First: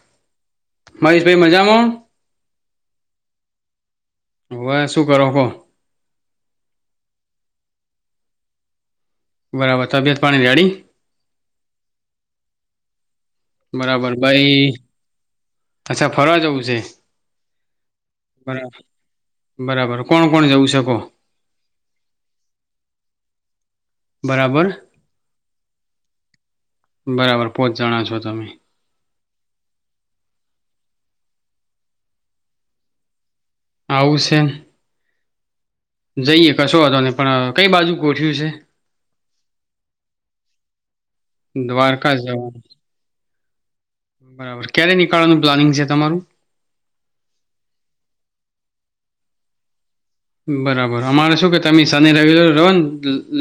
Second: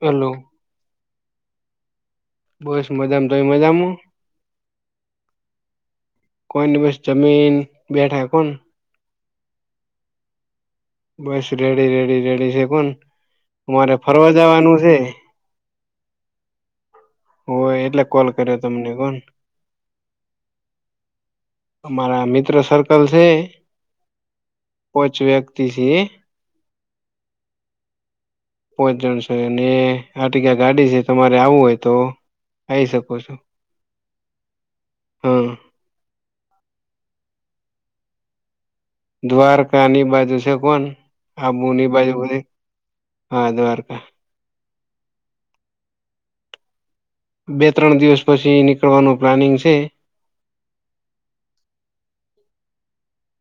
Hello. મહેશભાઈ, મજામાં? બસ, મજામાં તોય મજામોં? હવે શું કરો કહો કોઇને બસ જમીન, બેઠા. હં કોણ બરાબર, તબિયત પાણી રેડી? બસ, રેડી, રેડી, રેડી છે. કોણ અમારે બરાબર ફરવા ભાઈ જાવાનું છે. અચ્છા ફરવા જવું છે હોય એટલે કોલ કર્યો બરા તમને કોણ બરાબર કોણ કોણ જવું શકો અમારા મિત્ર સર્કલ છે બરાબર કોચ વ્યક્તિ છે બરાબર પોત જણ છો તમે પોહોચ જણ છે અને આ ટગ્યા ગાડી છે તમારે આવું હોય તો આઈ શકો છો આવુંશે હા જઈએ કશો હતો ને પણ કઈ બાજુ ગોઠ્યું છે દ્વારકાની બાજુ છે કોણ આબુની બાજુ દ્વારકા બધી જવાનું હાવારકા બરાબર ક્યારે નીકાળવાનું પ્લાનિંગ છે તમારું બે ત્રણ દિવસ પછી નીકળવાનું પ્લાનિંગ છે બરાબર અમારે શું કે તમે શને રવિલર લો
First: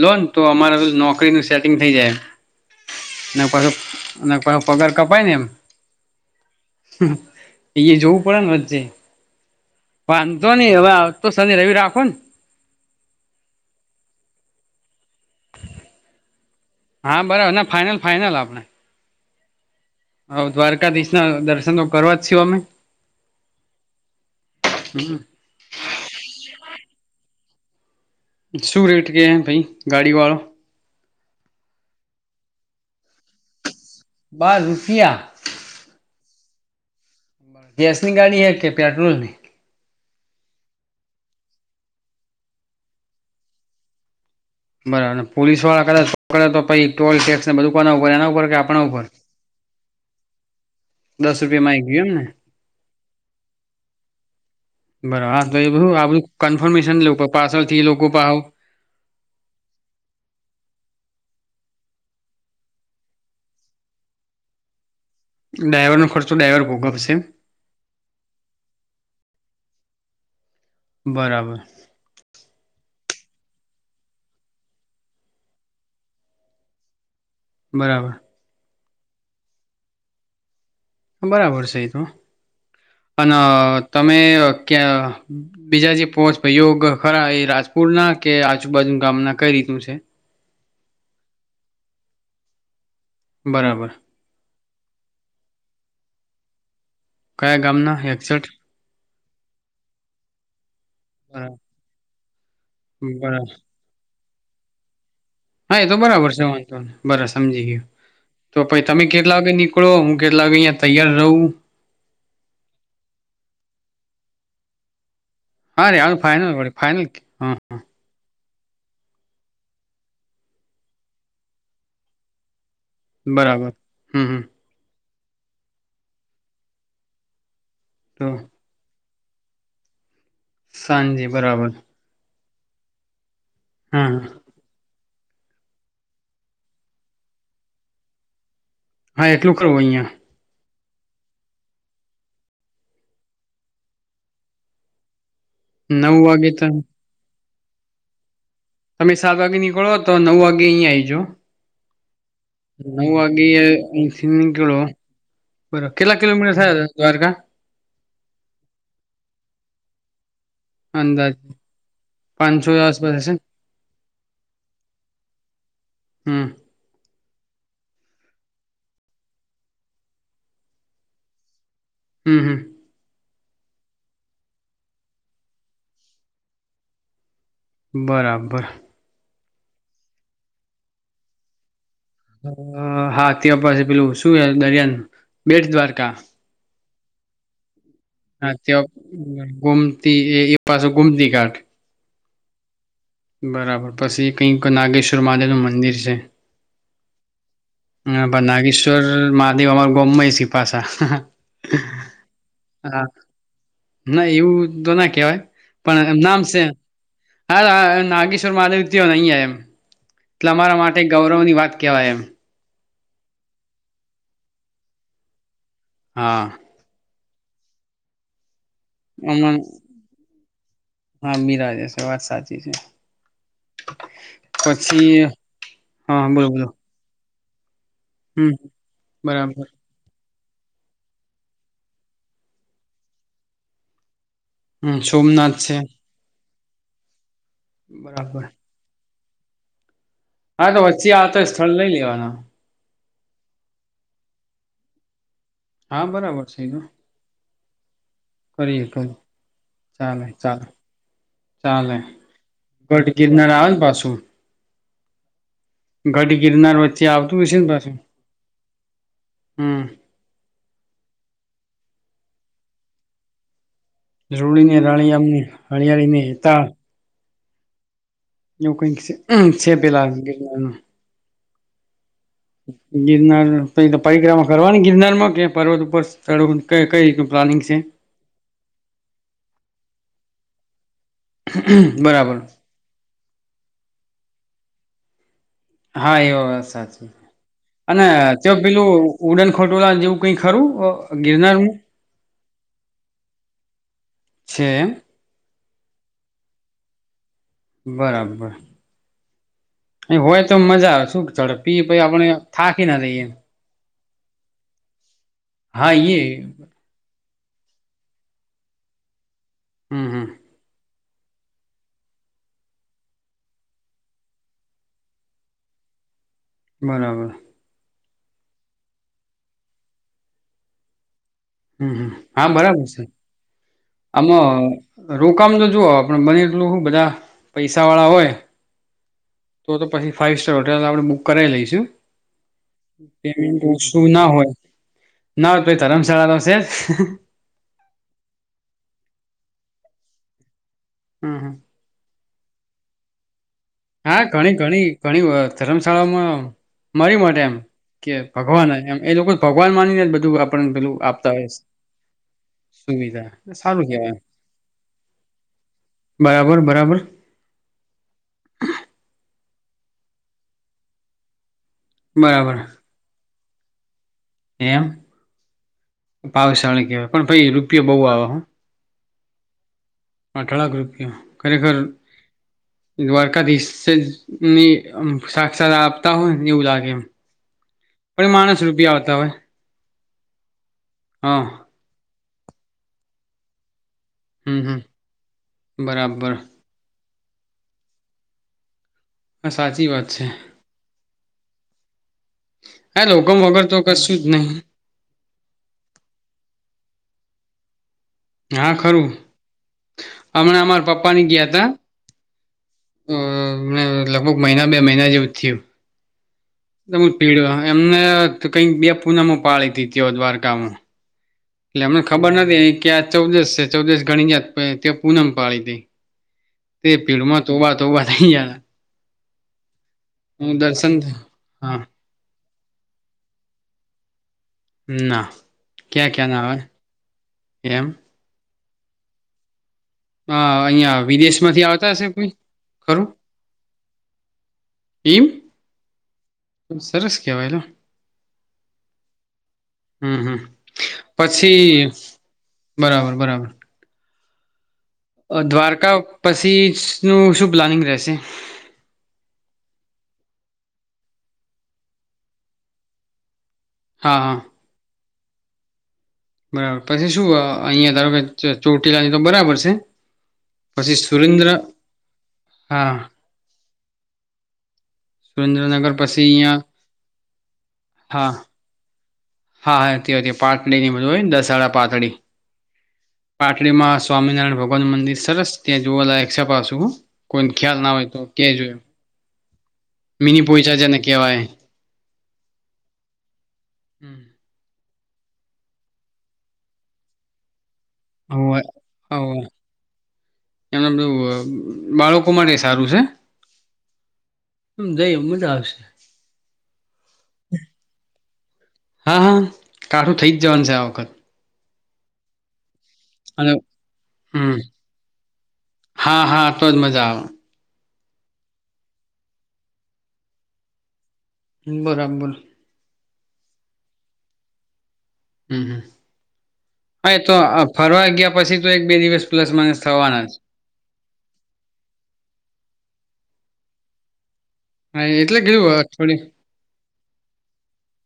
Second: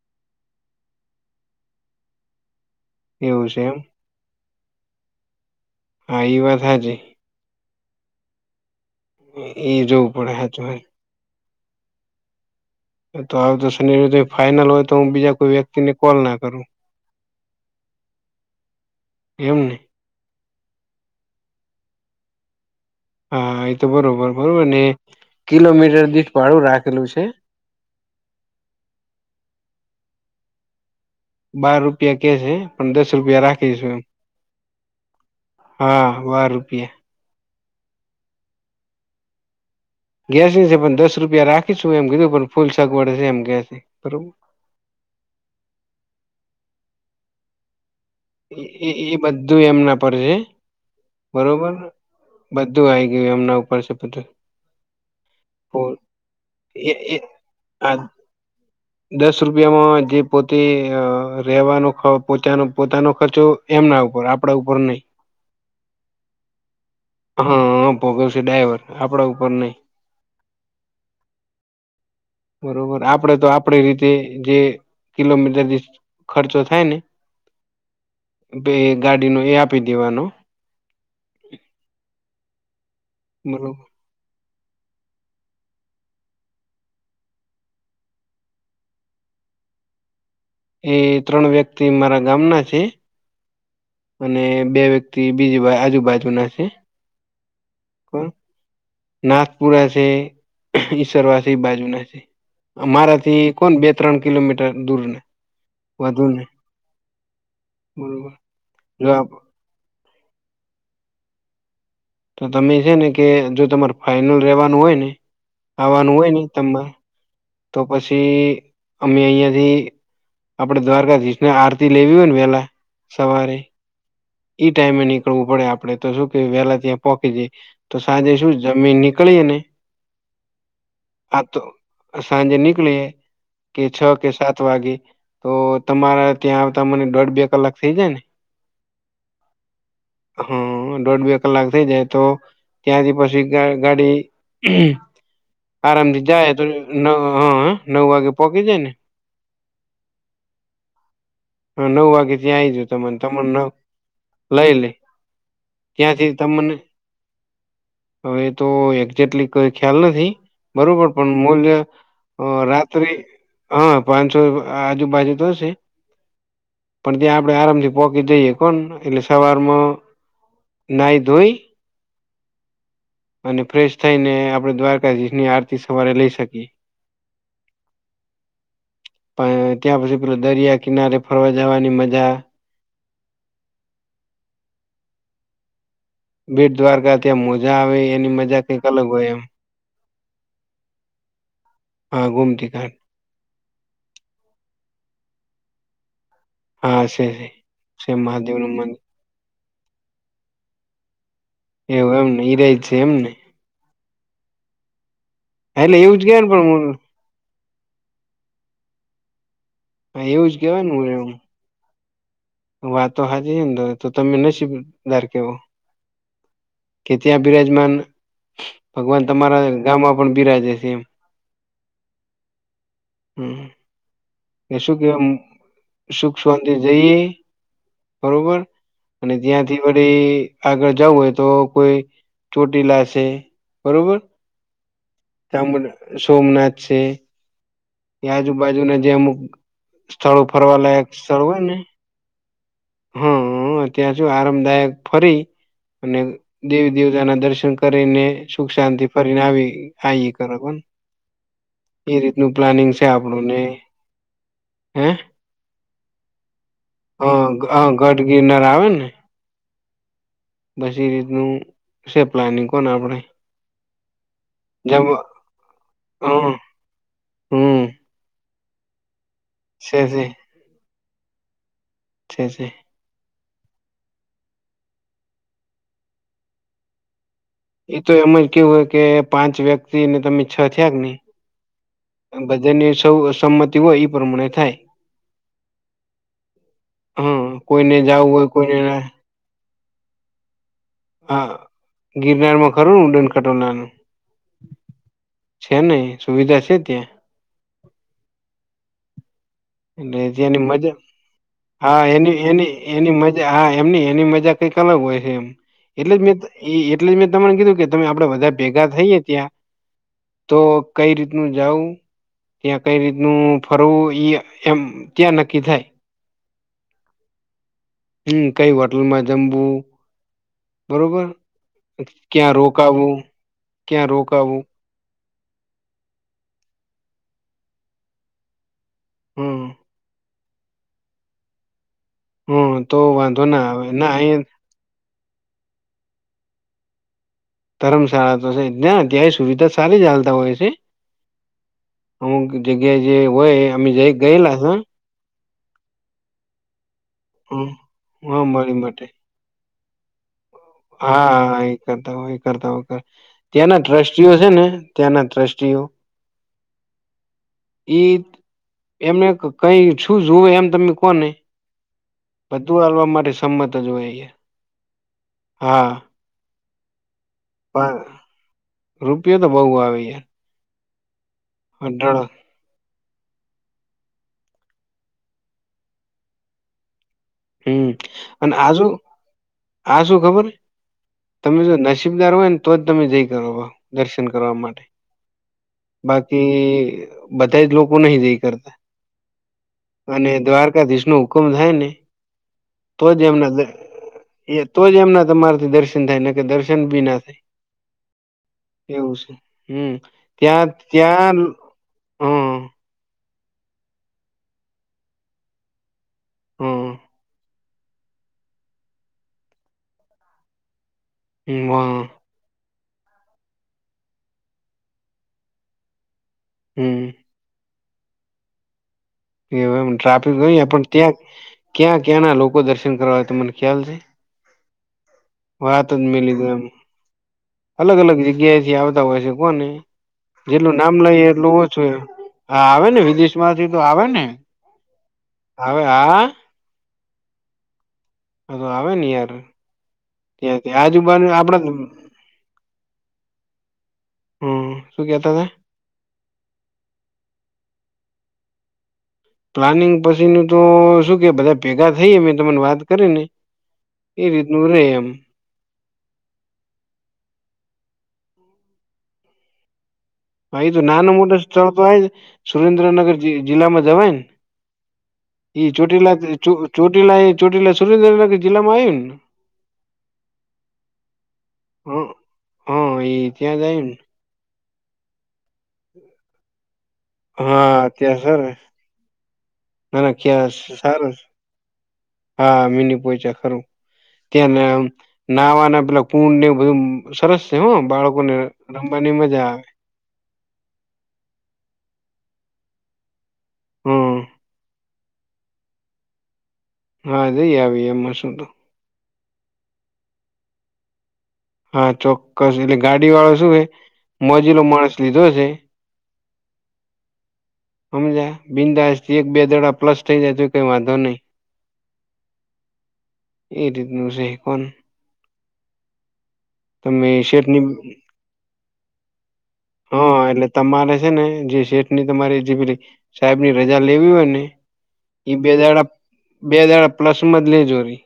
લોને તો અમારે નોકરીનું સેટિંગ થ જાય એવું છે પાછ એમ પાછો પગાર કપાય ને એમ હ એ વાત હા જ એ જવું પડે ને વચ્ચે એ જોવું પડે વાંધો હાચુ હે. નહી હવે તો શનિ રવ રાખો ને તો આવ તો શનિ ફાઈઇનલ હોય તો હું બીજા કોઈ વ્યક્તિને કોલ ના કરું હા બરાબર ના ફાઈનલ ફાઈનલ આપણે એમ નહી હ દ્વારકાધીશ ના દર્શન તો કરવા જ છીું અમે હા એ તો બરોબર બરોબર ને કિલોમીટર દી ભાડું રાખેલું છે શું રેટ કે ભાઈ ગાડી વાળો બાર રૂપિયા કે છે પણ દસ રૂપિયા રાખે કીશું એ બાર રૂપિયા હા બાર રૂપિયા ગેસ ની ગાડી હે કે પેટ્રોલ ની ગેસની છે પણ દસ રૂપિયા રાખીશું એમ કીધું પણ ફૂલ સગવડ છે એમ ગેસ બરોબર બરાર પોલીસ વાળા કદાચોકે તો પછ ટોલ ટેક્સને બધું કોના ઉપર એના ઉપર કે આપણા એ ઉપર એ બધું એમના પર છે દસ રૂપિયામાં બરોબર આવી ગયું એમ ને બધું આવી ગયું એમના ઉપર છે બધું બરાબ આધું એ કન્ફર્મેશન એ પાર્સલ થી આ લોકો દસ રૂપિયામાં જે પોતે રવાનો પોતાનો પોતાનો ખર્ચો એમના ઉપર આપડા ઉપર નહી ડાયવર ન ખર્ચ ડાયવર ભોગ હા હ ભોગવશે ડાઈવર આપડા ઉપર નહી બરાબર આપણેે તો આપડી રીતે જે કિલોમીટરથી ખર્ચો થાય ને બરાબર ગાડીનું એ આપી દેવાનું બરાબર છે એ તો અને બરોબર તમે કે બીજા જે પોચ ભાઈયો ખરા એ રાજપુરના કે આજુબાજુ ગામના કઈ રીતે કું છે એ ત્રણ વ્યક્તિ મારા ગામના છે બરાબર અને બે વ્યક્તિ બીજી બા આજુબાજુ ના છે કોણ એકસઠ નાથપુરા છે ઈસરવા છે બરાબર એ બાજુના છે મારાથી બરાબર. કોણ બે ત્રણ કિલોમીટર દૂર ને હા એ તો વધુ બરાબર ને છે વાંધ બરા સમજી ગયયો બરોબર તો પછ તમે જો આપ કેટલા વાગે નીકળો કેટલા કે અહિયાયા તૈયાર રહવું તો તમે છે ને કે જો તમારે ફાાઈનલ રેવાનું હોય ને હા રે હાલ આવવાનું હોય નહ ફાઈનલ વળી તમામાં ફાઈનલ હા તો પછી અમે અહિયાં થી આપડે દ્વારકાધીશને આરતી લેવી હોય ને પેલા બરાબર હમ હમ ઈ ટાઈમે નીકળવું પડે આપડે તો શું કે વહેહલા ત્યાં પોહકીી જાય તો સાંજે શું જમીન નીકળ કળ એને સાંજે બરાબર સાંજે નિકળ કે છ હા કે હા સાત વાગે તો તમારા ત્યાં આવતા મને દોઢ બે કલાક થઇ જાય ને હા એટલું કરવું અહિયાયા હા દોઢ બે કલાક થઈ જાય તો ત્યાંથી પછી ગાડી નવ આરામથી વાગે જાય તો ત નવ હ નવ વાગે પોહોંચી જાય ને તમે સાત વાગે નીકળો તો નવ વાગે અહીિયાયા આઈજો હ નવવાી ન આે સિ કું લઈ લે બરોબર કેટલા ત્યાંથી કિલોમીટર તમને થયા હતા દ્વારકા હવે તો એક્જેક્ટલી કોઈ ખ્યાલ નથી બરોબર પણ અંદાજ મૂલ્ય હ પાંચસો રાત્રે આસપાસ હશે ને હા પાંચ છો આજુબાજુ તો હશે હમ પણ ત્યાં આપડે આરામ થી પોકી જઈએ કોણ એટલે સવારમાં નાહી ધોઈ હમ હમ અને ફ્રેશ થઈને આપડણે દ્વારકાધી ની આરતી સવારે લઈ શકીએ. બરાબર. ત્યાં પછી પે દરિયા કિનારે ફરવા જવાની મજા હા ત્યાં પાસે પેલું શું દરિયાન બેટ દ્વારકા. બેટ દ્વારકા ત્યાં મોજા આવે એની હા મજા કંઈક ત્યાં અલગ હોય એમ. ગોમતી એ, એ પાસે ગુમતી ઘાટ. હા ઘુમતી ખ બરાબર પછી એ કઈક નાગેશ્વર મહાદેવનું મંદિર છે. હા છે. છે હ મહાદેવ નું મંદિર નાગેશ્વર માાદેવ અર ગમમે છે. પાશા હાહા. એવું એમ ઈરાય છે. એમને. ના એવું તો ના કહેવાય, પણ એવું એમ જ નામ કેવાય પણ છે. હું હા નાગેશ્વર માદવ નહીં એમ હા, એવું જ તમારા માટે ગૌરવની વાત કેહેવાય એમ. વા તો હાજીનેો તો તમે નદાર કેવો. હા. કે ત્યાં બિરાજમાન ભગવાન તમારા ગામમાં પણ બિરાજે છે એમ. હા બિરાજ વાત સાચી છે. હમ, એ સુું કે પછી હા સુખ બોલો બોલો શવાંતિ જઈએ. હમ બરોબર અને બરાબર ત્યાંથી બી આગળ જવું હોય તો કોઈ ચોટી લશે, બરોબર. હમ સોમનાથ છે તળ સોમનાથ છે. એ બરાબર આજુબાજુને જે અમુક સ્થળો, હા તો ફરવાલાયક વચ્ચે સ્થળ આવતા હોય ને. લઈ લેવાના હા ત્યાં થી આરામદાયક ફરી હા અને બરાબર છે એ તો દેવી દેવતાના દર્શન. કરીને સુખ કરીએ શાંતિ કરીએ ફરીને આવી ચાલે ચાલે આવી. ચાલે એ રીતનું પ્લાનિંગ છે. ગઢ ગિરનાર આપણુંને આવે ને હે. ઘડી ગિરનાર વ. હ હ ગઢ ગિરનાર આવે ને. હમ. બસી એ રીતનું છે પ્લાનિંગ કોને આપણે રૂડીને રાણી આમને હમ હળિયાળીનેતા હમ. એવું કઈક છે હમમ છે. છે છે ગિરનાર પરિક્રમા કરવાની ગિરનાર માં કે. પર્વત ઉપરળ કઈ કઈ પ્લાનિંગ છે એતો એમ જ કેવું હોય કે પાંચ વ્યક્તિ ને તમે છ થયા કે ને. બરાબર બધાની સૌ સંમતિ હોય પ્રમાણે થાય. હા એવ સાચી. હા કોઈને અને જવું ચ હોય કોઈને પેલું ના ઉડન ખોટોલા જેવું કઈ ખરું--. આ ગિરનારનું ગિરનારમાં ખરું ઉડન કાટ લન છે એમ છે નહ સુવિધા છે ત્યાં બરાબર. એ એલે જે હોય તો એની મજા. આવે શું ઝડપી પછી હા આપણે એની એની થાકી ના એની રહીએ મજા, હા એમની એની મજા કંઈક અલગ હોય છે એમ હા એટલે, એ એટલે મે તમને કીધું કે તમે આપડે બધા ભેગા થઈએ ત્યાં હમ, હમ. તો કઈ રીતનું જઉું, ત્યાં કઈ રીતનું ફરવું ઈ એમ ત્યાં નક્કી થાય. બરાબર. હમ કઈ હોટલમાં જમવું, બરોબર હમ હમ હા ક્યાં બરાબર છે રોકાવું, ક્યાં રોકાવું. આમાં રોકામ તો જુઓ આપ બને એટલું બધા પૈસા વાળા હોય હમ તો તો પછી ફાઈવ સ્ટાર હોટેલ આપણે બુક કરાવાઈ લઈશું હમ તો વાંધો પેમેન્ટ ના આવે ઓછું ના અહી હોય ના હોત ભાઈ ધરમશાળા તો છે જ ધરમશાળા તો છે ના ત્યાંય સુવિધા સારી ચાલતા હોય છે. હમ હમ. અમુક જગ્યા જે હોય અમે જઈ હા ઘણી ગયેલા છે ઘણી ઘણી વાત ધર્મશાળામાં મારી મટે એમ હમ કે હા ભગવાન મળી એમ માટે એ લોકો ભગવાન માનીને બધું આપણને પેલું આપતા હોય હા એ કરતા હો એ કરતા હો કરતા સુવિધા ત્યાંના સારું કેવાય એમ. ટ્રસ્ટીઓ છે ને ત્યાંના ટ્રસ્ટી ટ્રસ્ટીઓ બરાબર બરાબર. ઈ એમને કઈ શું જુવ એમ તમે કોને બરાબર બધું હાલવા માટે સંમત જ હોય એ એમ પાવશળ કહેવાય પણ પાઈ રૂપિયો બહુ પણ આવે હો રૂપિયો તો બહુ આવે યાર અઠ લાખ રૂપિયા ખરેખર અઢળક એકવાર [unintelligible] સાક્ષત સાક્ષાત આપતા હોય ને એવું લાગે એમ હમ પણ માણસ રૂપિયા આવતા હોય હા શું ખબર હા તમે જો નસીબદાર હોય ને તો જ તમે જઈ કરો દર્શન કરવા હમ હમ માટે બરાબર બાકી બધા જ લોકો નહી જઈ કરતા હા સાચી વાત છે અને દ્વારકાધીશ નું કમ થાય ને તો હા જ હુકમ એમના વગર દ તો કશું જ નહી એ તો જ એમના તમારેથી દર્શન થાયને કે દર્શન બી ના થાય હા ખરું એવું છે હમ હમણાં ત્યાં અમારા પપ્પાનેએ ત્યાં ગયા તા હમ અ લગભગ મહિના બે મહિના જેવું જ થયું. હમ [unintelligible] એમને કઈક બે પૂનામો પાળી હતી દ્વારકામાં એટલે હમને હમ ખબર નથી કે આ ચૌદશ છે ચૌદશ ઘણી જાત ત્યાં પૂનમ પાળી દેય તે હમ પીળમાં તોબા તોબા થઈ જાય એ એમ ટ્રાફિક નય પણ ત્યાં હા ક્યાં ક્યાં ના લોકો દર્શન કરવા તો મને ખ્યાલ છે ના વાત ક્યાં ક્યાં ના આવે [unintelligible] એમ અલગ અલગ જગ્યાથી આવતા હોય છે કોને જેટલું નામ અહિયાં લઈ વિદેશ એટલું માંથી આવતા ઓછું હશે કોઈ આ આવે ને ખરું વિદેશ માંથી તો આવે ને એમ આવે હા હા સરસ [unintelligible] આવે ને યાર હમ હમ ત્યાથી આજુબાજુ [unintelligible] પછી બરાબર બરાબર. હમ. શું કેતા હતા દ્વારકા પછીનું શું પ્લાનિંગ રહેશે? પ્લાનિંગ પછીનું તો શું કે બધા ભેગા થઈ મેં તમને વાત કરી ને હા એ હા રીતનું રહે એમ બરાબર પછી શું અહિયાં ધારો કે ચોટીલાની તો બરાબર છે હા એ તો પછી નાના મોટા સુરેન્દ્ર સ્થળ તો આ હા સુરેન્દ્રનગર જિલ્લામાં જવાય ને એ સુરેન્દ્રનગર ચોટીલા પછી અહિયાં ચોટીલા ચોટીલા હા સુરેન્દ્રનગર જિલ્લામાં આવ્યું ને હા હા હતી હતી પાતડી ની બધું હોય દસાડા હ પાતળી હા એ ત્યાં જ પાટડી આવ્યું ને માં સ્વામિનારાયણ ભગવાન નું મંદિર સરસ ત્યાં જોવા લાગક છે પાછું કોઈને ખ્યાલ હા ના હોય તો ત્યાં સર કેજો ના ના મિની ત્યાં પોઈચા જેને સારું છે. કહેવાય હા મીની પોઈચા ખરું ત્યાંના નહાવાના પેલા કુંડ ને બધું સરસ છે બાળકોને હોવે રમવાની હોવે મજા આવે એમને બધું બાળકો માટે સારું છે હમ જઈ એમ મજા આવશે હા [unintelligible] એમાં શું તો હા હા કાઠું થઈ જ જવાનું છે આ વખત હા ચોક્કસ એટલે ગાડી વાળો શું અને છે હમ મોજીલો માણસ લીધો છે હા હા તો જ મજા આવે [unintelligible] બિંદાસ થી એક બે દાળા પ્લસ થઇ જાય તો કઈ વાંધો નઈ બરાબર એ રીતનું છે કોન હમ હા તો શેઠની ફરવા ગયા પછી તો એક બે દિવસ પ્લસ માઇનસ હા થવાના જ એટલે તમારે છે ને જે શેઠ ની તમારી જે પેલી સાહેબની રજા લેવી હોય ને હા ઈ એટલે બે કેવું દાળા અઠવાડિયે બે દાળા પ્લસમાં જ [unintelligible]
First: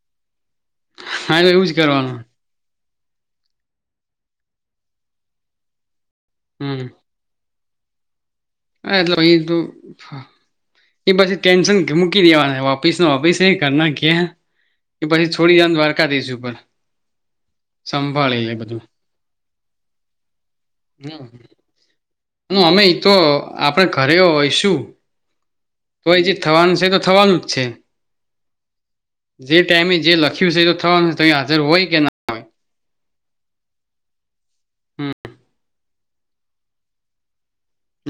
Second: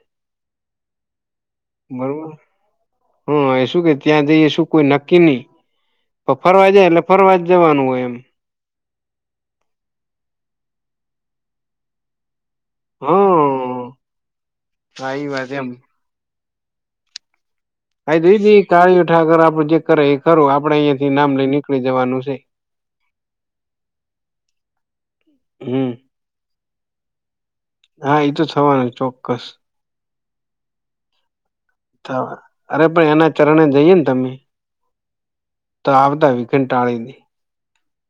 હા તો એવું જ કરવાનું હું એ શું કે ત્યાં જઈએ શું કોઈ નક્કી ની ફરવા હમ જાય એટલે ફરવા જવાનું હોય એમ હા એટલે એ તો એ પછી ટેન્શન મૂકી દેવાના ઓફિસનો ઓફિસ હા [unintelligible] હા એ પછી વાત છોડી એમ [unintelligible] દ્વારકા [unintelligible] ઉપર [unintelligible] સંભાળી લે આપડે બધું અહીયા થી નામ લઈ નીકળી જવાનું છે ઈ તો આપણેે ઘરે હોય શું હમ તો એ જે થવાનું છે તો થવાનું હા એ તો થવાનું ચોક્કસ જે ટાઈમે જે લખ્યું છે એ તો થવાનું છે ત હાજર હોય કે ના થવા હોય અરે પણ એના ચરણે જઈએ ને તમે હમ ત [unintelligible] ઘટાળીને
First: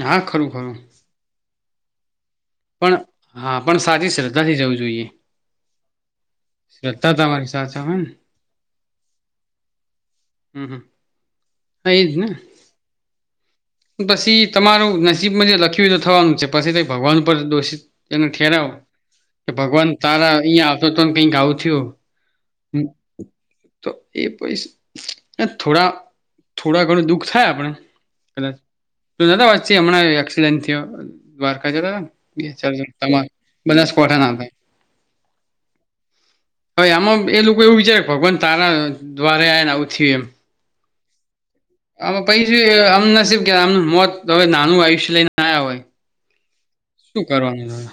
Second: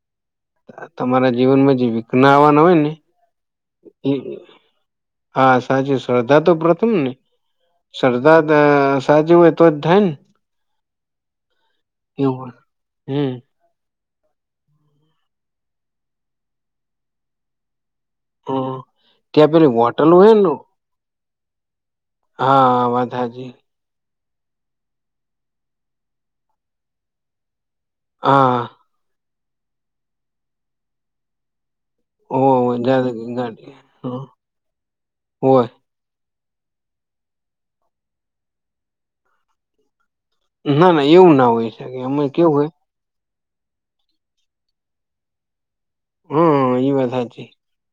હા ખરું ખરું તમારા જીવનમાં જ પણ હા પણ સારી એ શ્રદ્ધાથી જવું જોઈએ હા સાચી શ્ર્ધા તો પ્રથમ ને શ્રદ્ધા તમારી સાથે હે ને શ્ર્ધા સાચી હોય તો જ થાય ને હમ હમ હા એજ ને કેવ હમ પછી તમારું નસીબમાં જે લખ્યું તો થવાનું છે પછી ભગવાન ઉપર દોષિત એને ઠેરાવ હમ કે ત્યાં પેલી ભગવાન હોટલ તારા હોય ને અહીયા આવતો તોને કઈક આવું થયું હા વાત હાજી તો એ પૈસ થોડા થોડા ઘણું દુઃખ થાય આપણે કદાચ હા તો જા વાતચ હમણાં એક્સિડેન્ટ થયો દ્વારકા હો તમા ગાડી બધા સ્ઠા ના હતા હોય હવે આમાં એ લોકો એવું વિચારે ભગવાન તારા દ્વારે આને આવું થય એમ ના ના એવું ના હોય શકે આ અમે પછી કેવું જો હોય આમ નસીબ કે આમનું મોત હવે નાનું આયુષ્ય લઈને આ્યા હોય હમ એ વાથ શું સા છે કરવાનું હવે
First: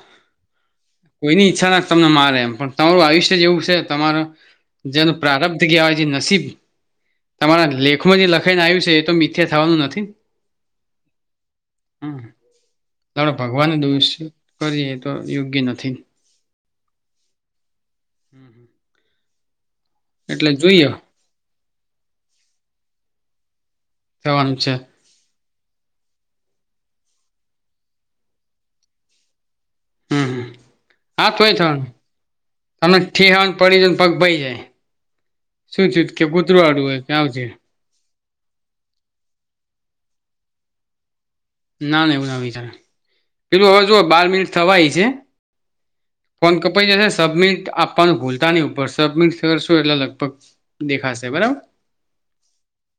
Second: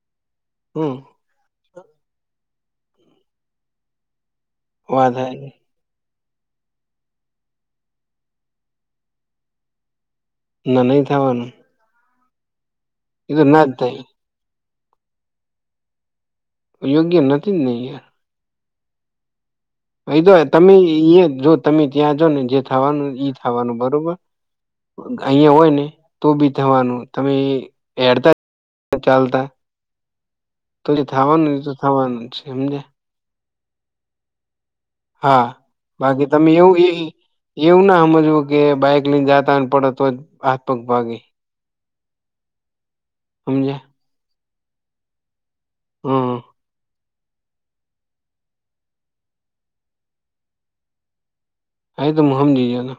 હમ કોઈની ઈચ્છા ના તમને મારે એમ પણ તમારું આયુષ્ય જેવું છે તમારો જેનો વાત હાચી પ્રારં્ભ થ ગયાવાય પછી તમારા લેખમાં જે લખાઈને આવ્યું છે એ તો મિથ્યા થવાનું નથી ના નહી થવાનું હમ આપણે એ તો ના જ ભગવાન થાય દોષિત કરીએ તો યોગ્ય નથી યોગ્ય નથી જ નહી યાર ભ તો એટલે તમે જોઈએ ઈ જો તમે ત્યાં જા ને જે થવાનું ઈ થવાનું બરોબ કેવાનું છે અહિયાં હોય ને તો બી થવાનું તમે હેડતા ચાલતા હમ તો જે હા તોય થવાનું તો થવાનું જ સમજે તમને ઠેહન પડી જ ને પગ ભાઈ જાય હા શું થયું કે બાકી તમે કૂતરું એવું આડું હોય એ કે આવજે એવું ના સમ કે બાઈક લઈને જતા ને પડે તો જ હાથ પગ ભાગે ના ના એવું ના વિચાર પેલું હવે સમજ્યા જો બાર મિનિટ થવાય છે હમ ફોન કપાઈ જ સબમિટ આપવાનું ભૂલતા નહી ઉપર સબમિટ કરશું એટલે લગભગ દેખાશે બરાબર હા તો મુહમ જીજે ન